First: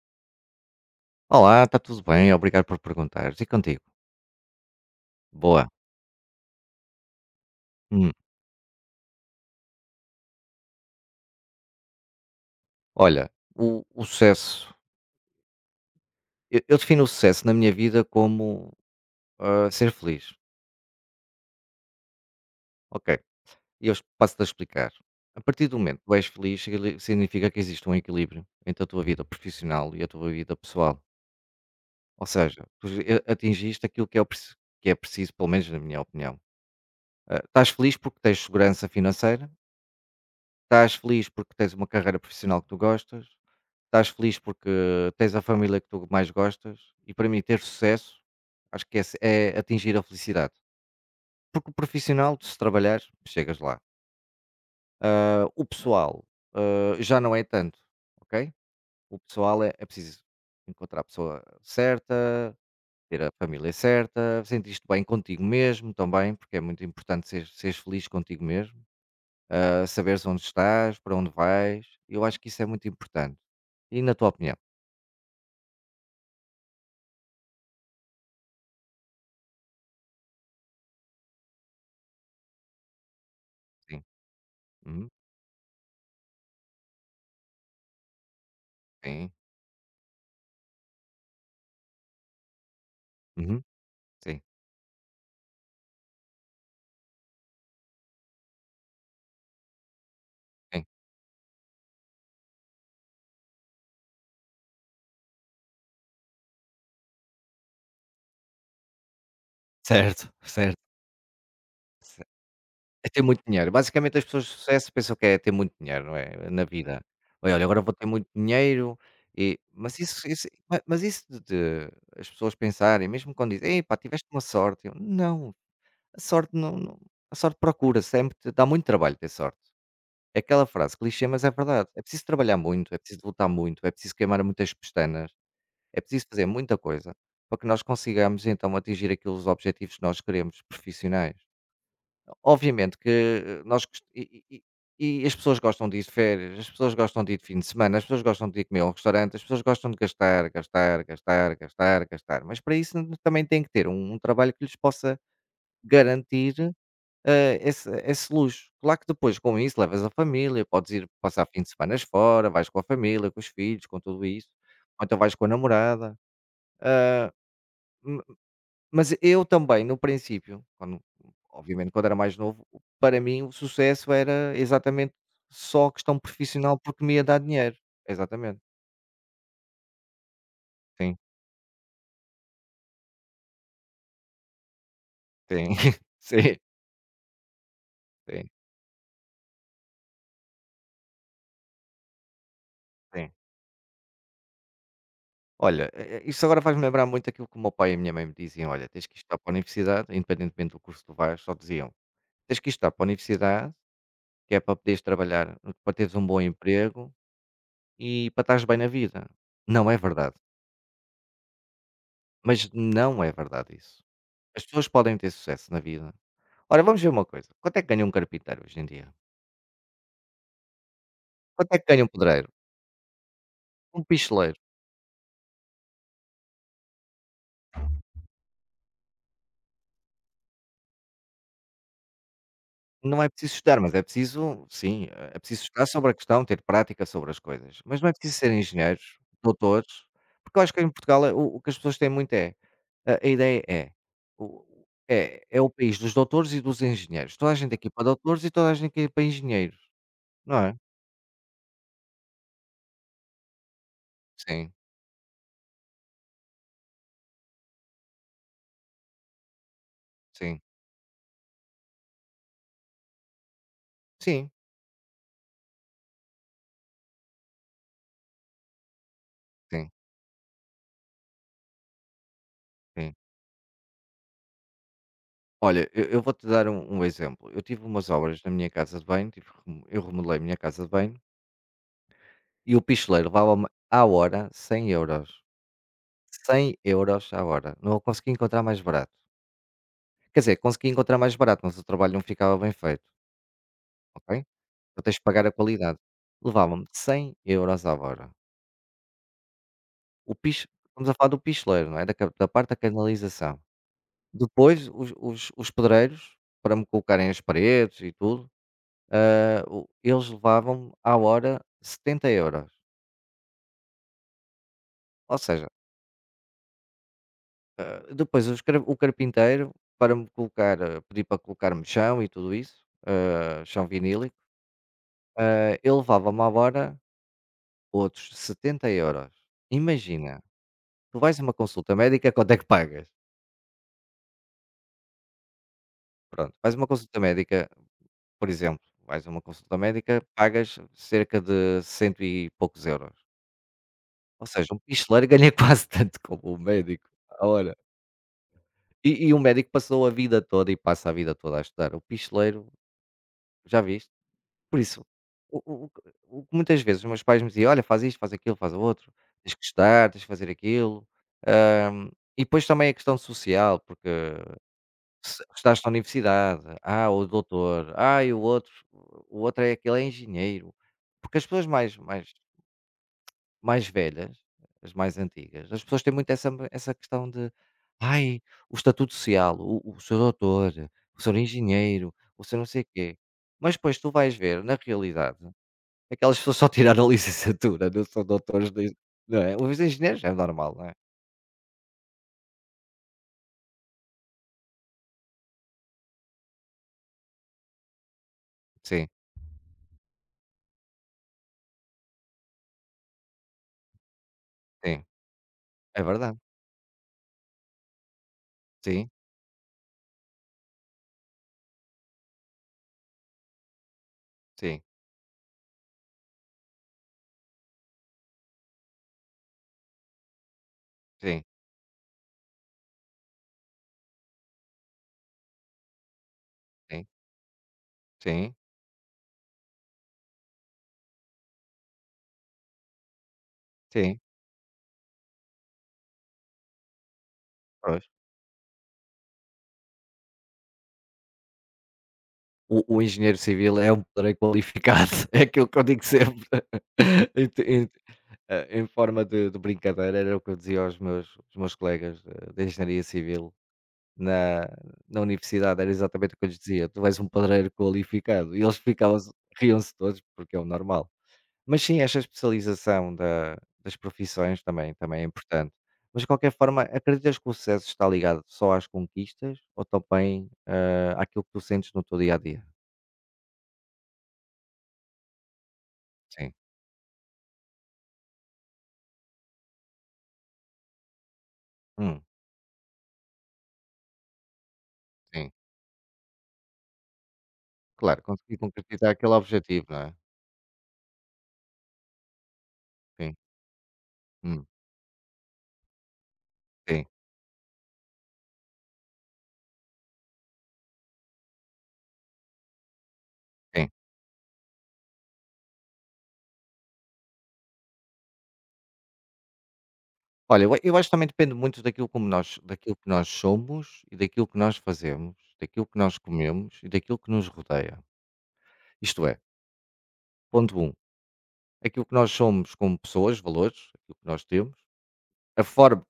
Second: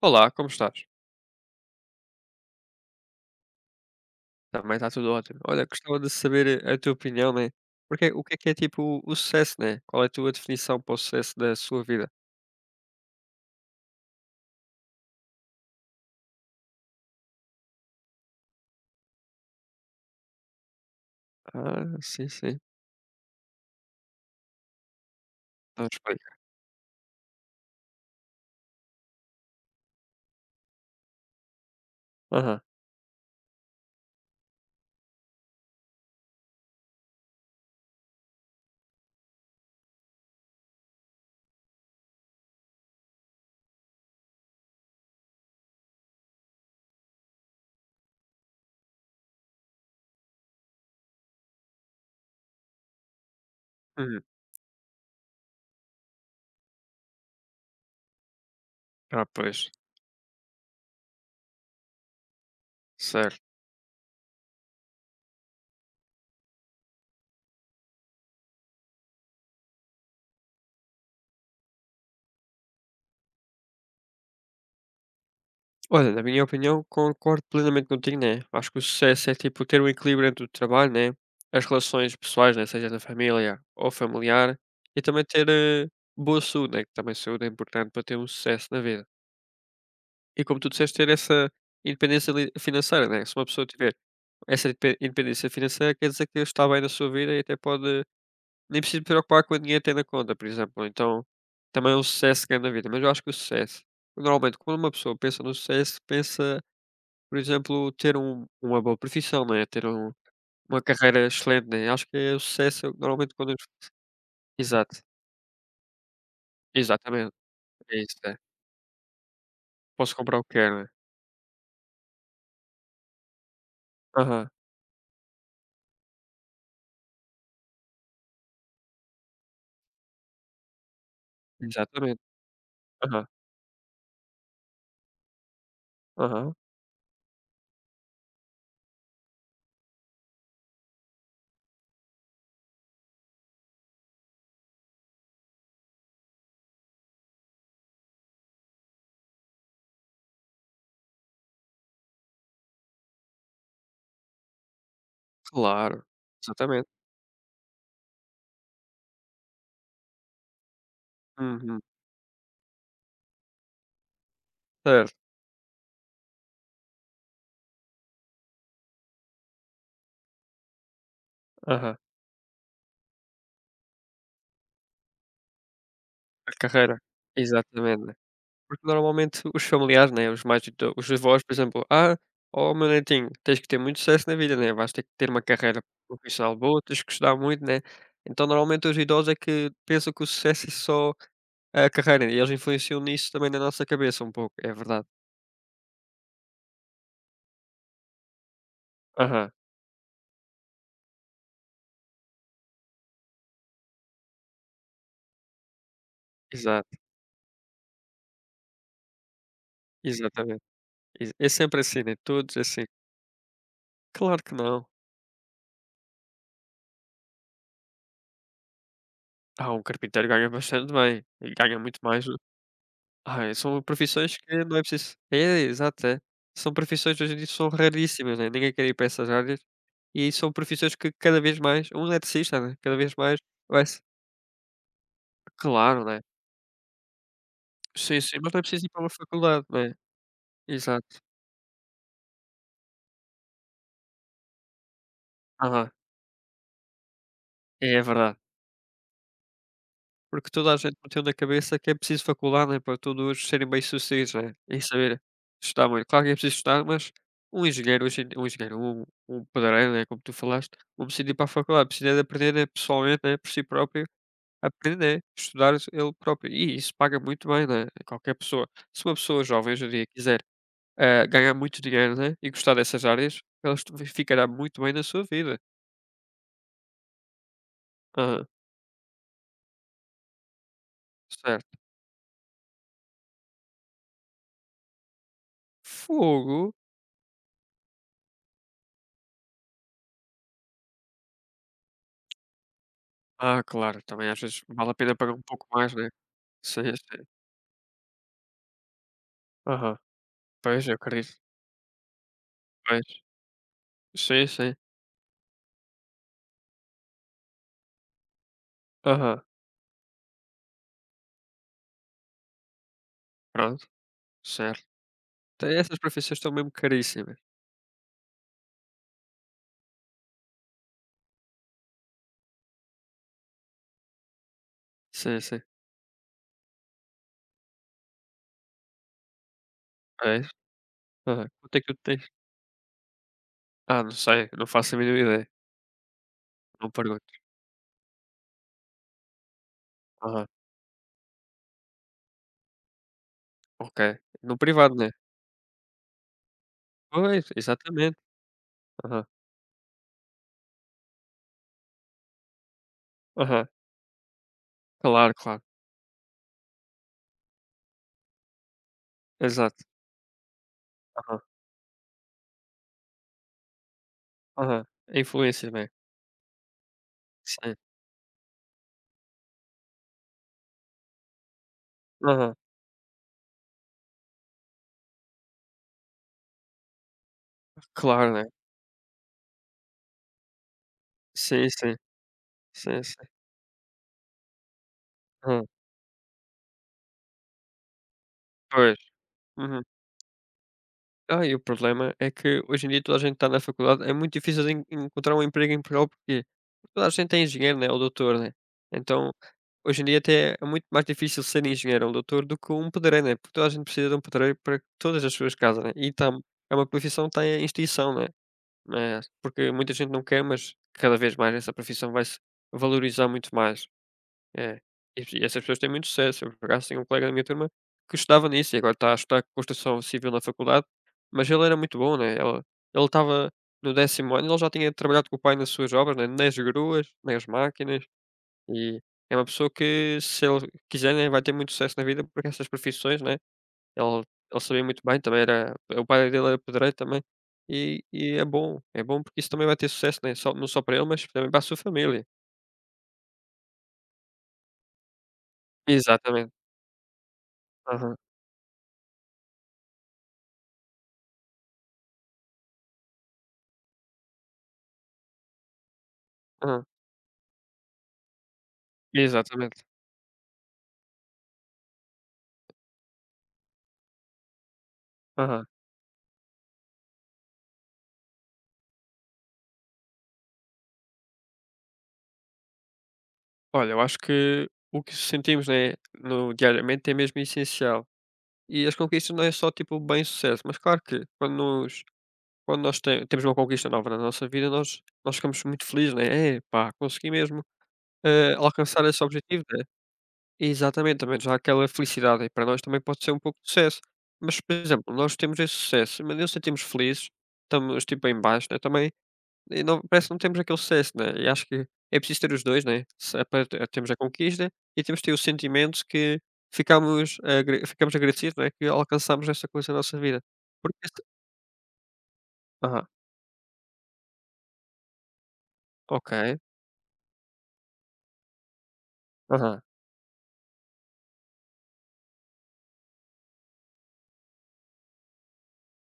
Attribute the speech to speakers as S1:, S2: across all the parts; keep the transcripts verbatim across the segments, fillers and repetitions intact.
S1: Olá, como estás?
S2: Olá, está tudo bem? Obrigado por perguntares. E contigo?
S1: Também está tudo ótimo. Olha,
S2: Boa.
S1: gostava de saber a tua opinião, né? Porque
S2: Hum.
S1: o que é que é tipo o sucesso, né? Qual é a tua definição para o sucesso da sua vida?
S2: Olha, o, o sucesso, eu, eu defino o sucesso na minha vida como ah, ser feliz.
S1: Ah, sim, sim.
S2: Ok, e eu passo-te a explicar. A partir do
S1: Então
S2: momento que tu és
S1: explica.
S2: feliz, sigli- significa que existe um equilíbrio entre a tua vida profissional e a tua vida pessoal. Ou
S1: Aham.
S2: seja, tu e- atingiste aquilo que é, o preci- que é preciso, pelo menos na minha opinião. Ah, estás feliz porque tens segurança financeira, estás feliz porque tens uma carreira profissional que tu gostas. Estás feliz porque tens a família que tu mais gostas, e para mim ter sucesso, acho que é se é atingir a felicidade. Porque o profissional, se trabalhares, chegas lá.
S1: Uhum.
S2: Ah, o pessoal, ah, já não é tanto, ok? O
S1: Ah,
S2: pessoal
S1: pois.
S2: é, é preciso encontrar a pessoa certa, ter a
S1: Certo.
S2: família certa, sentir-te bem contigo mesmo também, porque é muito importante seres, seres feliz contigo mesmo, ah, saberes onde estás, para onde vais. Eu acho que isso é muito importante. E na tua opinião?
S1: Olha, na minha opinião, concordo plenamente contigo, né? Acho que o sucesso é tipo ter um equilíbrio entre o trabalho, né? As relações pessoais, né? Seja na família ou
S2: Sim.
S1: familiar. E
S2: Uhum.
S1: também ter eh, boa saúde, né? Que também saúde é importante para ter um sucesso na vida.
S2: Sim.
S1: E como tu disseste, ter essa independência li financeira, né. Se uma
S2: Uhum.
S1: pessoa tiver
S2: Sim,
S1: essa indepen independência financeira, quer dizer que está bem na sua vida e até pode nem precisa se preocupar com o dinheiro que tem na conta, por
S2: sim.
S1: exemplo. Então, também é um sucesso grande na vida, mas eu acho que o sucesso normalmente, quando uma pessoa pensa no sucesso, pensa, por exemplo, ter um uma boa profissão, né, ter um
S2: Certo, certo,
S1: uma carreira excelente, né. Acho que
S2: ce
S1: é o sucesso eu,
S2: é ter
S1: normalmente
S2: muito
S1: quando eu-
S2: dinheiro. Basicamente, as pessoas de sucesso
S1: exato,
S2: pensam que é ter muito dinheiro, não é, na vida.
S1: exatamente,
S2: "Ai, olha, agora vou
S1: é
S2: ter
S1: isso,
S2: muito
S1: é.
S2: dinheiro e", mas
S1: Posso
S2: isso
S1: comprar o
S2: isso
S1: que
S2: ma
S1: quero, né.
S2: mas isso de de as pessoas pensarem, mesmo quando dizem: "Pá, tiveste uma
S1: Aham,
S2: sorte", eu: "Não, a sorte não não, a sorte procura, sempre te dá muito trabalho ter sorte". É aquela frase clichê, mas é verdade. É
S1: exatamente.
S2: preciso trabalhar muito, é preciso
S1: Aham,
S2: lutar muito, é preciso queimar muitas pestanas, é preciso fazer
S1: aham,
S2: muita coisa para que nós consigamos então atingir aqueles objetivos que nós queremos, profissionais. Obviamente que eh, nós gos e e e e as pessoas gostam de ir de férias, as pessoas gostam de ir de fim de semana, as pessoas gostam de ir comer a um restaurante, as pessoas gostam de gastar, gastar, gastar, gastar, gastar, mas para isso n- também tem que ter um um trabalho que lhes possa
S1: claro,
S2: garantir
S1: exatamente.
S2: eh, esse esse luxo. Claro que depois com isso levas a família, podes ir passar fim de
S1: Uhum.
S2: semanas fora, vais com a família, com os filhos, com tudo isso, ou
S1: Certo.
S2: então vais com a namorada, eh, mas eu também, no princípio, quando, obviamente,
S1: Aham.
S2: quando era mais novo, para mim o sucesso era exatamente só questão
S1: A
S2: profissional
S1: carreira.
S2: porque me ia dar dinheiro.
S1: Exatamente, né.
S2: Exatamente.
S1: Porque normalmente os familiares, né, os mais ido os
S2: Sim,
S1: avós, por exemplo: "Ah, ó meu netinho, tens que ter muito sucesso na vida, né, vais ter que ter uma
S2: sim,
S1: carreira profissional
S2: sim,
S1: boa, tens que estudar muito, né". Então
S2: sim,
S1: normalmente os idosos é que pensam que o sucesso é só a carreira, né, e eles influenciam nisso
S2: sim.
S1: também na nossa cabeça um pouco, é verdade.
S2: Olha, eh eh, isso agora faz-me lembrar muito aquilo que o meu pai e a minha mãe me diziam: "Olha, tens que estudar para
S1: Aham.
S2: a universidade, independentemente do curso que tu vais". Só diziam: "Tens que estudar para a universidade, que é para poderes trabalhar, para teres um bom
S1: Exato,
S2: emprego e para estares bem na vida". Não é verdade,
S1: exatamente. Exa é sempre assim, né, todos
S2: mas
S1: assim.
S2: não é verdade isso.
S1: Claro que
S2: As
S1: não.
S2: pessoas podem ter sucesso na vida. Ora, vamos ver uma coisa, quanto é que ganha um carpinteiro hoje em dia?
S1: Ah, um carpinteiro ganha bastante bem, e
S2: Quanto é
S1: ganha
S2: que
S1: muito
S2: ganha um
S1: mais.
S2: pedreiro?
S1: Ai, são
S2: Um
S1: profissões
S2: picheleiro?
S1: que não é preciso é, exato, é. São profissões que hoje em dia são raríssimas, né, ninguém quer ir para essas áreas, e são profissões que cada vez mais um eletricista, né, cada vez
S2: Não é
S1: mais
S2: preciso estudar,
S1: vai
S2: mas
S1: se.
S2: é preciso, sim, é preciso estudar
S1: Claro,
S2: sobre a
S1: né.
S2: questão, ter prática sobre as coisas, mas não é
S1: Sim,
S2: preciso
S1: sim,
S2: ser
S1: mas não é preciso ir para uma
S2: engenheiros,
S1: faculdade, né.
S2: doutores, porque eu acho que em
S1: Exato.
S2: Portugal é o o que as pessoas têm muito é, a a ideia é, o é é o
S1: Aham.
S2: país dos doutores e dos engenheiros. Toda a gente aqui é
S1: É, é
S2: para
S1: verdade.
S2: doutores e toda a gente aqui é para engenheiros,
S1: Porque
S2: não
S1: toda
S2: é?
S1: a gente meteu na cabeça que é preciso faculdade, né, para todos serem bem-sucedidos, né,
S2: Sim,
S1: e saber estudar muito. Claro que é preciso estudar, mas um engenheiro hoje em dia- um engenheiro, um um pedreiro, né, como tu
S2: sim,
S1: falaste, não precisa ir para a faculdade, precisa de aprender, né, pessoalmente, né, por si próprio.
S2: sim,
S1: Aprender, estudar ele próprio e isso paga muito bem, né, a qualquer pessoa. Se uma pessoa jovem hoje em
S2: sim,
S1: dia quiser, eh, ganhar muito dinheiro, né, e gostar dessas
S2: sim.
S1: áreas, ela estu ficará muito bem na sua vida.
S2: Olha, eu, eu vou-te dar um, um exemplo. Eu tive umas obras
S1: Aham,
S2: na minha casa de banho, tive, que remo- eu remodelei a minha casa de banho,
S1: certo.
S2: e o picheleiro levava-me à hora cem euros. cem
S1: Fogo!
S2: euros à hora. Não o consegui encontrar mais barato. Quer dizer, consegui encontrar mais barato, mas o trabalho não ficava bem feito,
S1: Ah, claro,
S2: ok?
S1: também às vezes vale a
S2: Tu
S1: pena
S2: tens de
S1: pagar um
S2: pagar a
S1: pouco mais,
S2: qualidade.
S1: né.
S2: Levava-me
S1: Sim, sim.
S2: cem euros à hora.
S1: Aham.
S2: O piche,
S1: Pois, eu
S2: estamos a falar
S1: acredito.
S2: do picheleiro, não é? Da, ca- da parte da
S1: Pois.
S2: canalização.
S1: Sim, sim.
S2: Depois, os, os, os pedreiros, para me colocarem as paredes e tudo,
S1: Aham.
S2: Ah, o eles levavam-me à hora setenta euros.
S1: Pronto, certo.
S2: Ou seja,
S1: Tem essas profissões estão mesmo caríssimas.
S2: ah, depois os car o carpinteiro, para me colocar, ah, pedir para colocar-me chão e tudo isso, ah, chão vinílico,
S1: Sim, sim.
S2: ah, ele levava-me à hora outros setenta euros. Imagina,
S1: Pois.
S2: tu vais a
S1: Aham.
S2: uma
S1: Quanto é que
S2: consulta
S1: tu tens?
S2: médica, quanto é que pagas?
S1: Ah, não sei, não faço a mínima ideia,
S2: Pronto, vais a uma
S1: não
S2: consulta
S1: pergunto.
S2: médica, por exemplo, vais a uma consulta médica,
S1: Aham.
S2: pagas cerca de cento e poucos euros.
S1: Ok,
S2: Ou
S1: no
S2: seja, um
S1: privado, né?
S2: picheleiro ganha quase tanto como um médico à.
S1: Pois, exatamente. Aham,
S2: E, e o médico passou a vida toda e passa a vida toda a estudar. O picheleiro,
S1: aham.
S2: já viste? Por isso,
S1: Claro, claro.
S2: o, o, o que muitas vezes os meus pais me diziam: "Olha, faz isto, faz aquilo, faz o outro, tens que
S1: Exato.
S2: estudar, tens que fazer aquilo".
S1: Aham,
S2: Ahm, e depois também a questão social, porque
S1: aham. A
S2: se
S1: influência,
S2: estás na
S1: né?
S2: universidade, ah, o
S1: Sim.
S2: doutor, ah, e o outro, o outro é aquele, é engenheiro. Porque as pessoas mais, mais
S1: Aham.
S2: mais velhas, as mais antigas, as pessoas têm muito essa essa questão de:
S1: Claro,
S2: "Ai,
S1: né?
S2: o estatuto social, o o senhor doutor, o senhor
S1: Sim, sim.
S2: engenheiro, o senhor não sei
S1: Sim,
S2: quê".
S1: sim.
S2: Mas depois tu vais ver, na realidade,
S1: Hã.
S2: aquelas pessoas só tiraram a licenciatura, não são doutores nem,
S1: Pois.
S2: não é? Os
S1: Uhum.
S2: engenheiros é normal, não é?
S1: Ah, e o problema é que hoje em dia toda a gente está na faculdade, é muito difícil de en encontrar um emprego em Portugal, porque toda a gente é engenheiro, né, ou doutor, né?
S2: Sim,
S1: Então, hoje em dia até é muito mais difícil ser engenheiro ou doutor do que um pedreiro, né? Porque toda a gente precisa de um pedreiro para
S2: sim,
S1: todas as suas casas, né?
S2: é
S1: E está
S2: verdade.
S1: é uma profissão que está em extinção, né?
S2: Sim,
S1: É, porque muita gente não quer, mas cada vez mais essa profissão vai se valorizar muito mais. É.
S2: sim,
S1: E e essas pessoas têm muito sucesso. Eu, por acaso, tenho um colega da minha turma que estudava nisso e agora está a estudar construção civil na faculdade,
S2: sim,
S1: mas ele era muito bom, né? Ele ele estava no décimo ano, ele já tinha trabalhado com o pai nas suas obras, né? Nas
S2: sim,
S1: gruas, nas máquinas,
S2: sim,
S1: e é uma pessoa que, se ele quiser, né, vai ter muito sucesso na vida, porque essas profissões, né?
S2: sim,
S1: Ele ele sabia muito bem, também era o pai dele era pedreiro também, e
S2: pois.
S1: e é bom, é bom porque isso também vai ter sucesso, né, só não só para ele, mas também para a sua família.
S2: O o engenheiro civil é um pedreiro qualificado, é aquilo que eu digo sempre.
S1: Exatamente.
S2: Ent
S1: Aham,
S2: Eh, em forma de de brincadeira, era o que eu dizia aos meus, aos meus colegas, eh, de engenharia civil na na universidade. Era exatamente o que eu lhes
S1: aham.
S2: dizia: "Tu és um padreiro qualificado", e eles ficavam-se,
S1: Exatamente.
S2: riam-se todos, porque é o normal. Mas sim, esta especialização da das profissões também também é
S1: Aham.
S2: importante. Mas de qualquer forma, acreditas que o sucesso está ligado só às conquistas ou também eh, àquilo que tu sentes no teu dia a dia?
S1: Olha, eu acho que o que sentimos, né,
S2: Sim,
S1: no diariamente é mesmo essencial, e as conquistas não é só, tipo, bem-sucesso, mas claro que quando nos
S2: hum,
S1: quando nós te temos uma conquista nova na nossa vida, nós nós
S2: sim,
S1: ficamos muito felizes, né, "É, pá, consegui mesmo,
S2: claro,
S1: eh,
S2: consegui
S1: alcançar
S2: concretizar
S1: esse
S2: aquele
S1: objetivo", né.
S2: objetivo, não é?
S1: Exatamente, também já há aquela felicidade e para nós também pode ser
S2: Sim,
S1: um pouco de sucesso. Mas,
S2: hum,
S1: por exemplo, nós temos esse sucesso, mas não sentimos
S2: sim,
S1: felizes, estamos tipo em baixo, né, também e não parece que não temos aquele sucesso, né? E acho que é preciso ter os dois, né? Se é para te
S2: sim.
S1: temos a conquista e temos de ter o sentimento que ficamos agra ficamos agradecidos, né, que alcançamos essa coisa na nossa vida.
S2: Olha, eu a eu
S1: Porque
S2: acho que
S1: se
S2: também depende muito daquilo, como nós, daquilo
S1: aham,
S2: que nós somos e daquilo que nós fazemos, daquilo que nós
S1: ok,
S2: comemos e daquilo que nos rodeia. Isto é,
S1: aham,
S2: ponto um, aquilo que nós somos como pessoas, valores, aquilo que nós temos, a forma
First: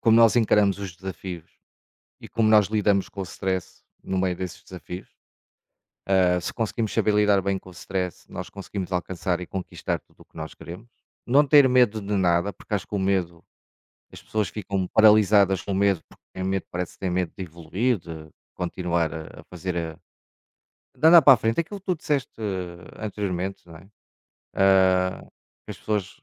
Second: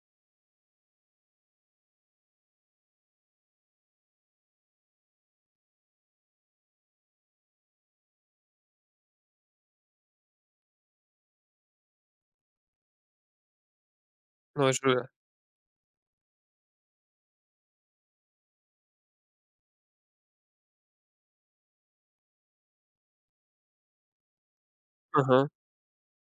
S2: como nós encaramos os desafios e como nós lidamos com o stress no meio desses desafios. Ah, se conseguimos saber lidar bem com o stress, nós conseguimos alcançar e conquistar tudo o que nós queremos. Não ter medo de nada, porque acho que o medo. As pessoas
S1: não
S2: ficam
S1: ajuda.
S2: paralisadas com medo, porque têm medo, parece que têm medo de evoluir, de continuar a a fazer a, de andar para a frente, aquilo que tu disseste eh, anteriormente, não é? Ah,
S1: Aham,
S2: que as pessoas,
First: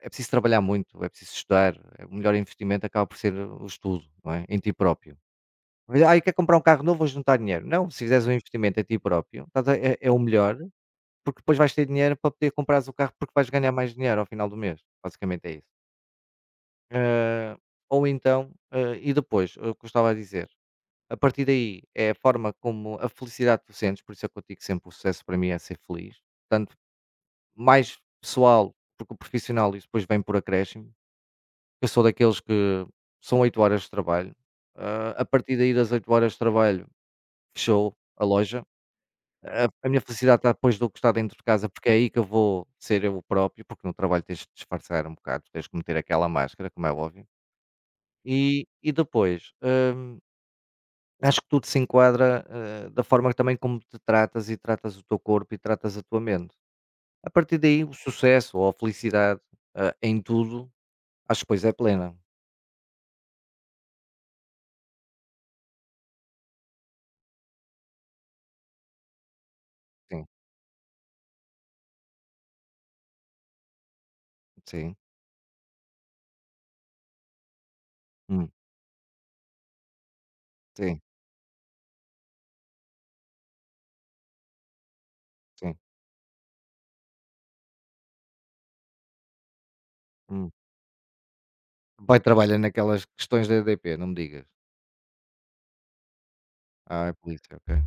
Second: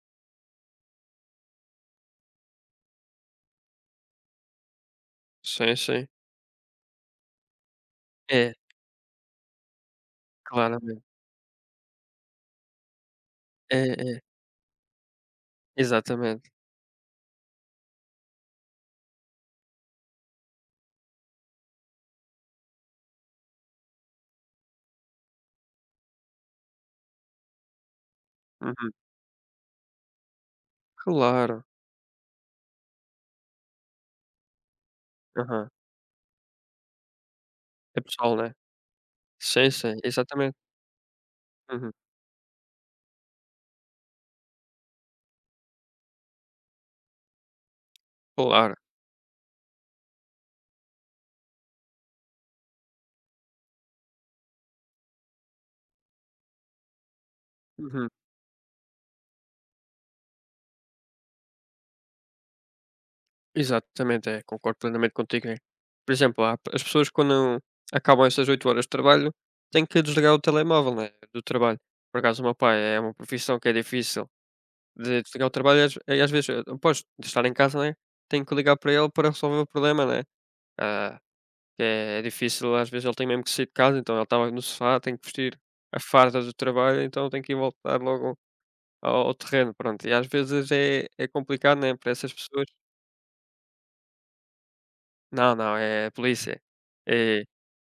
S2: é preciso trabalhar muito, é preciso estudar, é o melhor investimento, acaba por ser o estudo, não é? Em ti próprio.
S1: sim,
S2: Mas,
S1: sim.
S2: "Ai, quer comprar um carro novo, vou juntar dinheiro". Não, se fizeres um
S1: É,
S2: investimento em ti próprio, estás a é é o melhor,
S1: claramente.
S2: porque depois vais ter dinheiro para poder comprares o carro, porque vais ganhar
S1: É,
S2: mais dinheiro
S1: é,
S2: ao final do mês, basicamente é isso.
S1: exatamente.
S2: Eh, ou então, eh, e depois, o que eu estava a dizer, a partir daí é a forma como a felicidade que tu sentes, por isso é que eu digo sempre, o sucesso para mim é ser feliz, tanto mais pessoal,
S1: Uhum,
S2: porque o profissional isso depois vem por acréscimo.
S1: claro.
S2: Eu sou daqueles que são oito horas de trabalho, eh, a partir
S1: Aham,
S2: daí das oito horas de trabalho, fechou
S1: é
S2: a
S1: pessoal, né?
S2: loja. A,
S1: Sim,
S2: a
S1: sim,
S2: minha felicidade está
S1: exatamente.
S2: depois do que está dentro de casa, porque é
S1: Uhum.
S2: aí que eu vou ser eu próprio, porque no trabalho tens de disfarçar um bocado, tens de meter aquela máscara, como é óbvio. E
S1: Claro.
S2: e depois, hum, acho que tudo se enquadra, eh, da forma também como te tratas e tratas o teu corpo e tratas a tua mente. A partir daí, o
S1: Uhum.
S2: sucesso ou a felicidade, ah, em tudo, acho que pois é plena.
S1: Exatamente, é, concordo plenamente contigo, é. Por exemplo, há p- as pessoas quando acabam essas oito horas de trabalho, têm que
S2: Sim,
S1: desligar o telemóvel, né, do trabalho. Por acaso o meu pai é uma profissão que é difícil
S2: sim,
S1: de desligar o trabalho e às e às vezes, após estar em casa, né, tenho
S2: hum,
S1: que ligar para ele para resolver o problema, né.
S2: sim,
S1: Ah, que é é difícil, às vezes ele tem mesmo que sair de casa, então ele estava no sofá, tem que vestir
S2: sim,
S1: a farda do trabalho, então tem que ir voltar logo ao ao terreno, pronto. E às
S2: hum.
S1: vezes é é complicado, né,
S2: O
S1: para
S2: pai
S1: essas
S2: trabalha
S1: pessoas.
S2: naquelas questões da E D P, não me digas?
S1: Não, não, é a polícia.
S2: Ah, é
S1: É,
S2: polícia, ok.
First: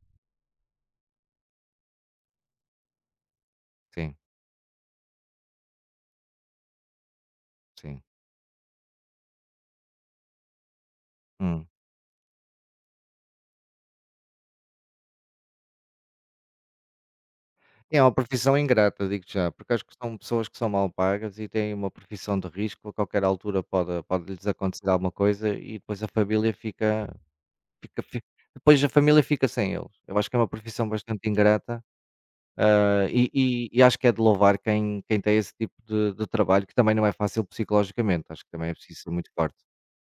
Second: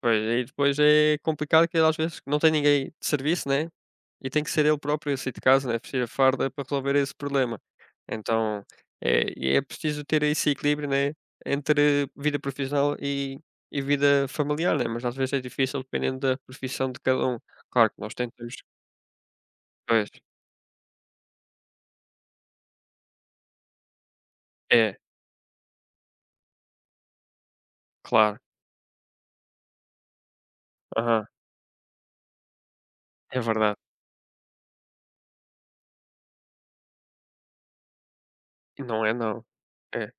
S1: pois, e depois é complicado que ele às vezes não tem ninguém de serviço, né,
S2: Sim,
S1: e tem que ser ele próprio a sair de casa, né, vestir a farda para resolver esse problema.
S2: sim.
S1: Então, é e é preciso ter esse equilíbrio, né,
S2: Hum.
S1: entre vida profissional e e vida familiar, né, mas às vezes é difícil dependendo da profissão de cada um. Claro
S2: É
S1: que
S2: uma
S1: nós
S2: profissão
S1: tentamos.
S2: ingrata, digo já, porque acho que
S1: Pois,
S2: são pessoas que são mal pagas e têm uma profissão de risco, a qualquer altura pode pode-lhes acontecer
S1: é,
S2: alguma coisa, e depois a família fica fica fi
S1: claro.
S2: depois a família fica sem eles. Eu acho que é uma profissão bastante
S1: Aham,
S2: ingrata, ah, e
S1: é
S2: e
S1: verdade.
S2: e acho que é de louvar quem quem tem esse tipo de de trabalho, que também não é fácil psicologicamente, acho que também é
S1: E
S2: preciso
S1: não
S2: ser
S1: é,
S2: muito
S1: não.
S2: forte.
S1: É.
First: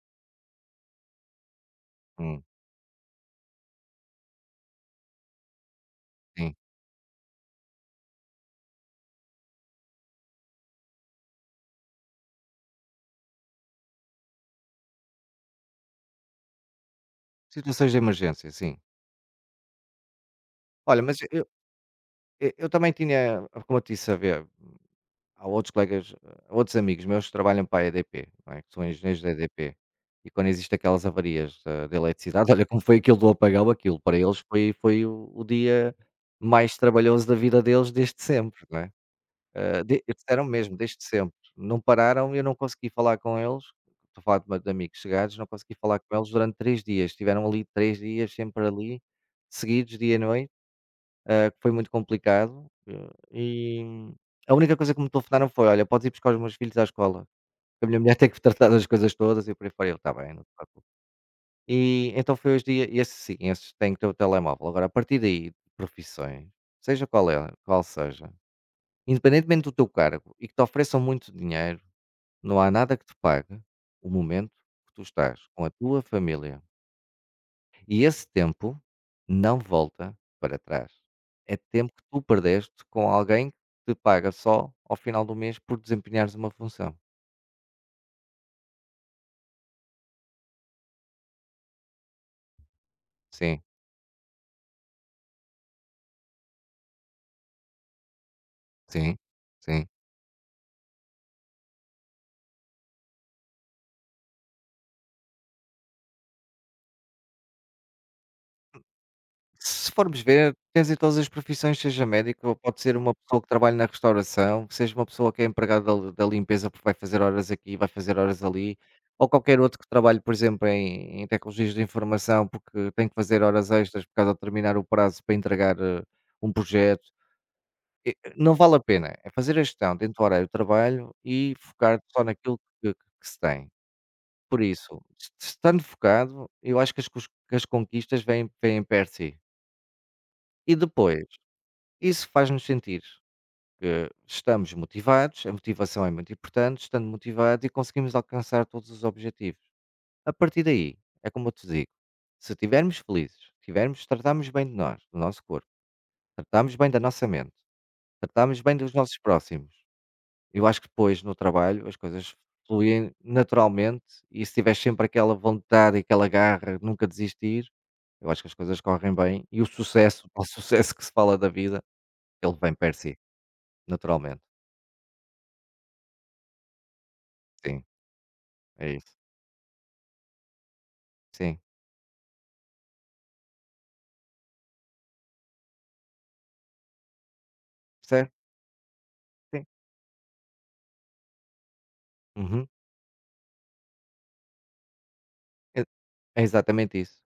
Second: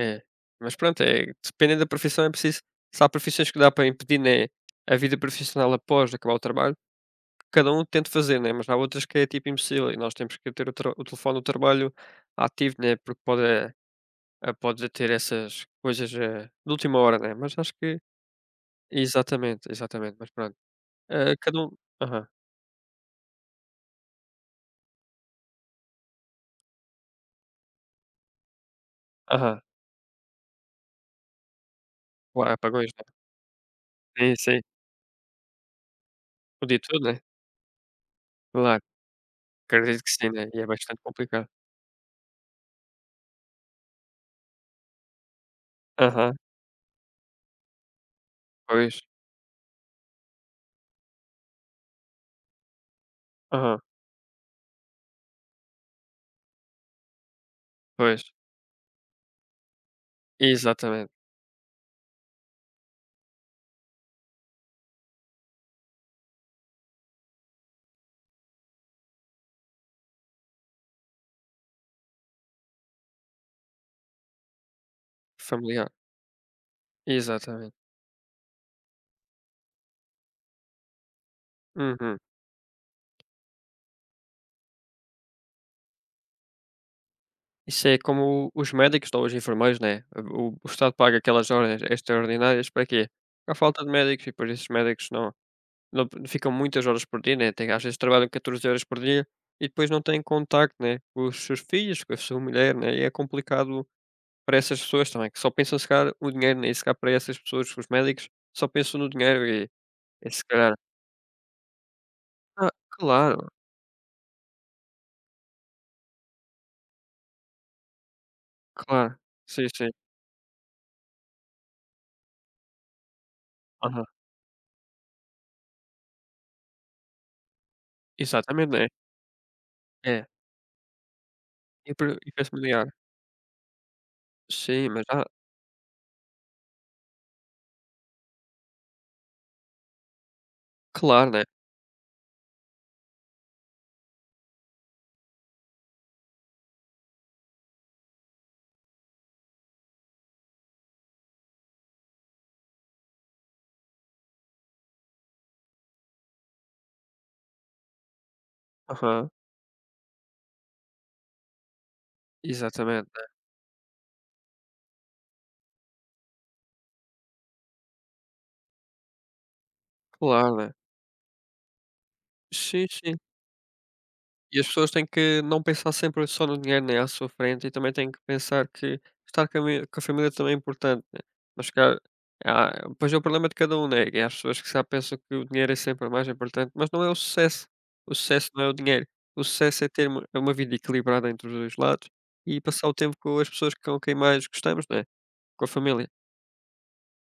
S1: É, mas pronto, é dependendo da profissão é
S2: Hum,
S1: preciso, se há profissões que dá para impedir, né, a vida profissional após acabar o
S2: sim.
S1: trabalho, cada um tenta fazer, né, mas há outras que é tipo impossível e nós temos que ter o tra o telefone do trabalho ativo, né, porque pode, eh, ah, pode ter essas coisas, eh, de última hora, né, mas acho
S2: Situações de
S1: que
S2: emergência, sim.
S1: exatamente, exatamente, mas pronto.
S2: Olha, mas
S1: Ah,
S2: eu
S1: cada um, aham,
S2: eu eu também tinha, como eu te disse, a ver. Há outros colegas, há outros amigos meus que trabalham para a E D P, não é, que são engenheiros da
S1: aham,
S2: E D P. E quando existem aquelas avarias da da eletricidade,
S1: claro,
S2: olha como
S1: apagões,
S2: foi
S1: né.
S2: aquilo do apagão, aquilo para
S1: Sim,
S2: eles
S1: sim,
S2: foi foi o o dia
S1: o
S2: mais
S1: dia todo, né,
S2: trabalhoso da vida deles desde sempre, não
S1: claro,
S2: é? Hã, de
S1: acredito que sim,
S2: disseram
S1: né, e é
S2: mesmo, desde
S1: bastante
S2: sempre.
S1: complicado.
S2: Não pararam, e eu não consegui falar com eles, estou a falar de ma de amigos chegados, não consegui falar com eles
S1: Aham,
S2: durante três dias. Estiveram ali três dias sempre ali,
S1: pois,
S2: seguidos, dia e noite, eh, que foi muito complicado. eh,
S1: aham,
S2: e a única coisa que me telefonaram foi: "Olha, podes ir buscar os meus filhos à escola, que a minha mulher
S1: pois,
S2: tem que tratar das coisas todas", e por aí fora. Eu: "Está bem, não te preocupes".
S1: exatamente.
S2: E então foi os dia, esses sim, esses têm que ter o telemóvel. Agora, a partir daí, profissões, seja qual é qual seja, independentemente do teu cargo, e que te ofereçam muito dinheiro, não há nada que te pague o momento que tu estás com a
S1: Familiar,
S2: tua família.
S1: exatamente.
S2: E esse tempo não volta para trás. É tempo que
S1: Uhum.
S2: tu perdeste com alguém que te paga só ao final do mês por desempenhares uma função.
S1: Isso é como os médicos ou os enfermeiros, né, o o Estado paga aquelas horas extraordinárias para quê? Por
S2: Sim,
S1: falta de médicos e depois esses médicos não não ficam muitas horas por dia, né, tem às vezes trabalham catorze horas por
S2: sim,
S1: dia e
S2: sim.
S1: depois não têm contacto, né, com os seus filhos, com a sua mulher, né, e é complicado para essas pessoas também, que só pensam se calhar o dinheiro, né, e se calhar para essas pessoas, os médicos, só pensam no dinheiro e
S2: Se formos
S1: e se
S2: ver,
S1: calhar.
S2: tens em todas as profissões, seja médico,
S1: Ah,
S2: pode ser uma pessoa que
S1: claro,
S2: trabalha na restauração, seja uma pessoa que é empregada da, da limpeza, porque vai fazer horas aqui, vai fazer horas ali,
S1: claro.
S2: ou qualquer
S1: Sim,
S2: outro que
S1: sim.
S2: trabalhe, por exemplo, em, em tecnologias de informação, porque tem que fazer horas extras
S1: Aham.
S2: por causa de terminar o prazo para entregar eh, um projeto. E não vale
S1: Exatamente,
S2: a
S1: né.
S2: pena, é fazer a gestão dentro do
S1: É.
S2: horário de trabalho e
S1: E
S2: focar
S1: per
S2: só
S1: e
S2: naquilo
S1: familiar.
S2: que que se tem. Por
S1: Sim,
S2: isso,
S1: mas há.
S2: es estando focado, eu acho que as cos que as conquistas vêm vêm perto de si. E depois,
S1: Claro, né.
S2: isso faz-nos sentir que estamos motivados, a motivação é muito importante, estando motivados e conseguimos alcançar todos os objetivos. A partir daí, é como eu te digo, se estivermos felizes, tivermos tratarmos bem de nós, do nosso corpo, tratarmos bem da nossa mente, tratarmos bem dos nossos
S1: Aham,
S2: próximos. Eu acho que depois no trabalho as coisas
S1: exatamente,
S2: fluem
S1: né.
S2: naturalmente, e se tiver sempre aquela vontade e aquela garra, de nunca desistir, eu acho que as coisas correm bem, e o sucesso, o
S1: Claro, né.
S2: sucesso que se fala da vida, ele vem
S1: Sim,
S2: per
S1: sim.
S2: si, naturalmente.
S1: E as pessoas têm que não pensar sempre só no dinheiro, né, à sua frente e
S2: Sim,
S1: também têm que pensar
S2: é
S1: que
S2: isso.
S1: estar com a mi com a família também é importante, né.
S2: Sim,
S1: Mas se calhar ah, pois é o problema de cada um, né, e há pessoas que já pensam que o dinheiro é sempre o mais importante, mas não é o sucesso. O
S2: certo?
S1: sucesso não é o dinheiro. O
S2: Sim.
S1: sucesso é ter uma é uma vida equilibrada entre os dois lados e
S2: Uhum.
S1: passar o tempo com as pessoas com quem mais gostamos, né, com a
S2: É
S1: família.
S2: é exatamente isso.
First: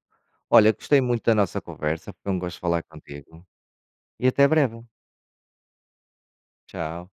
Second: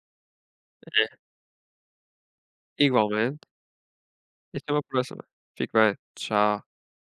S2: Olha, gostei
S1: É,
S2: muito da nossa conversa, foi um gosto falar contigo
S1: igualmente.
S2: e até
S1: E até
S2: breve.
S1: uma próxima. Fique bem. Tchau.
S2: Tchau.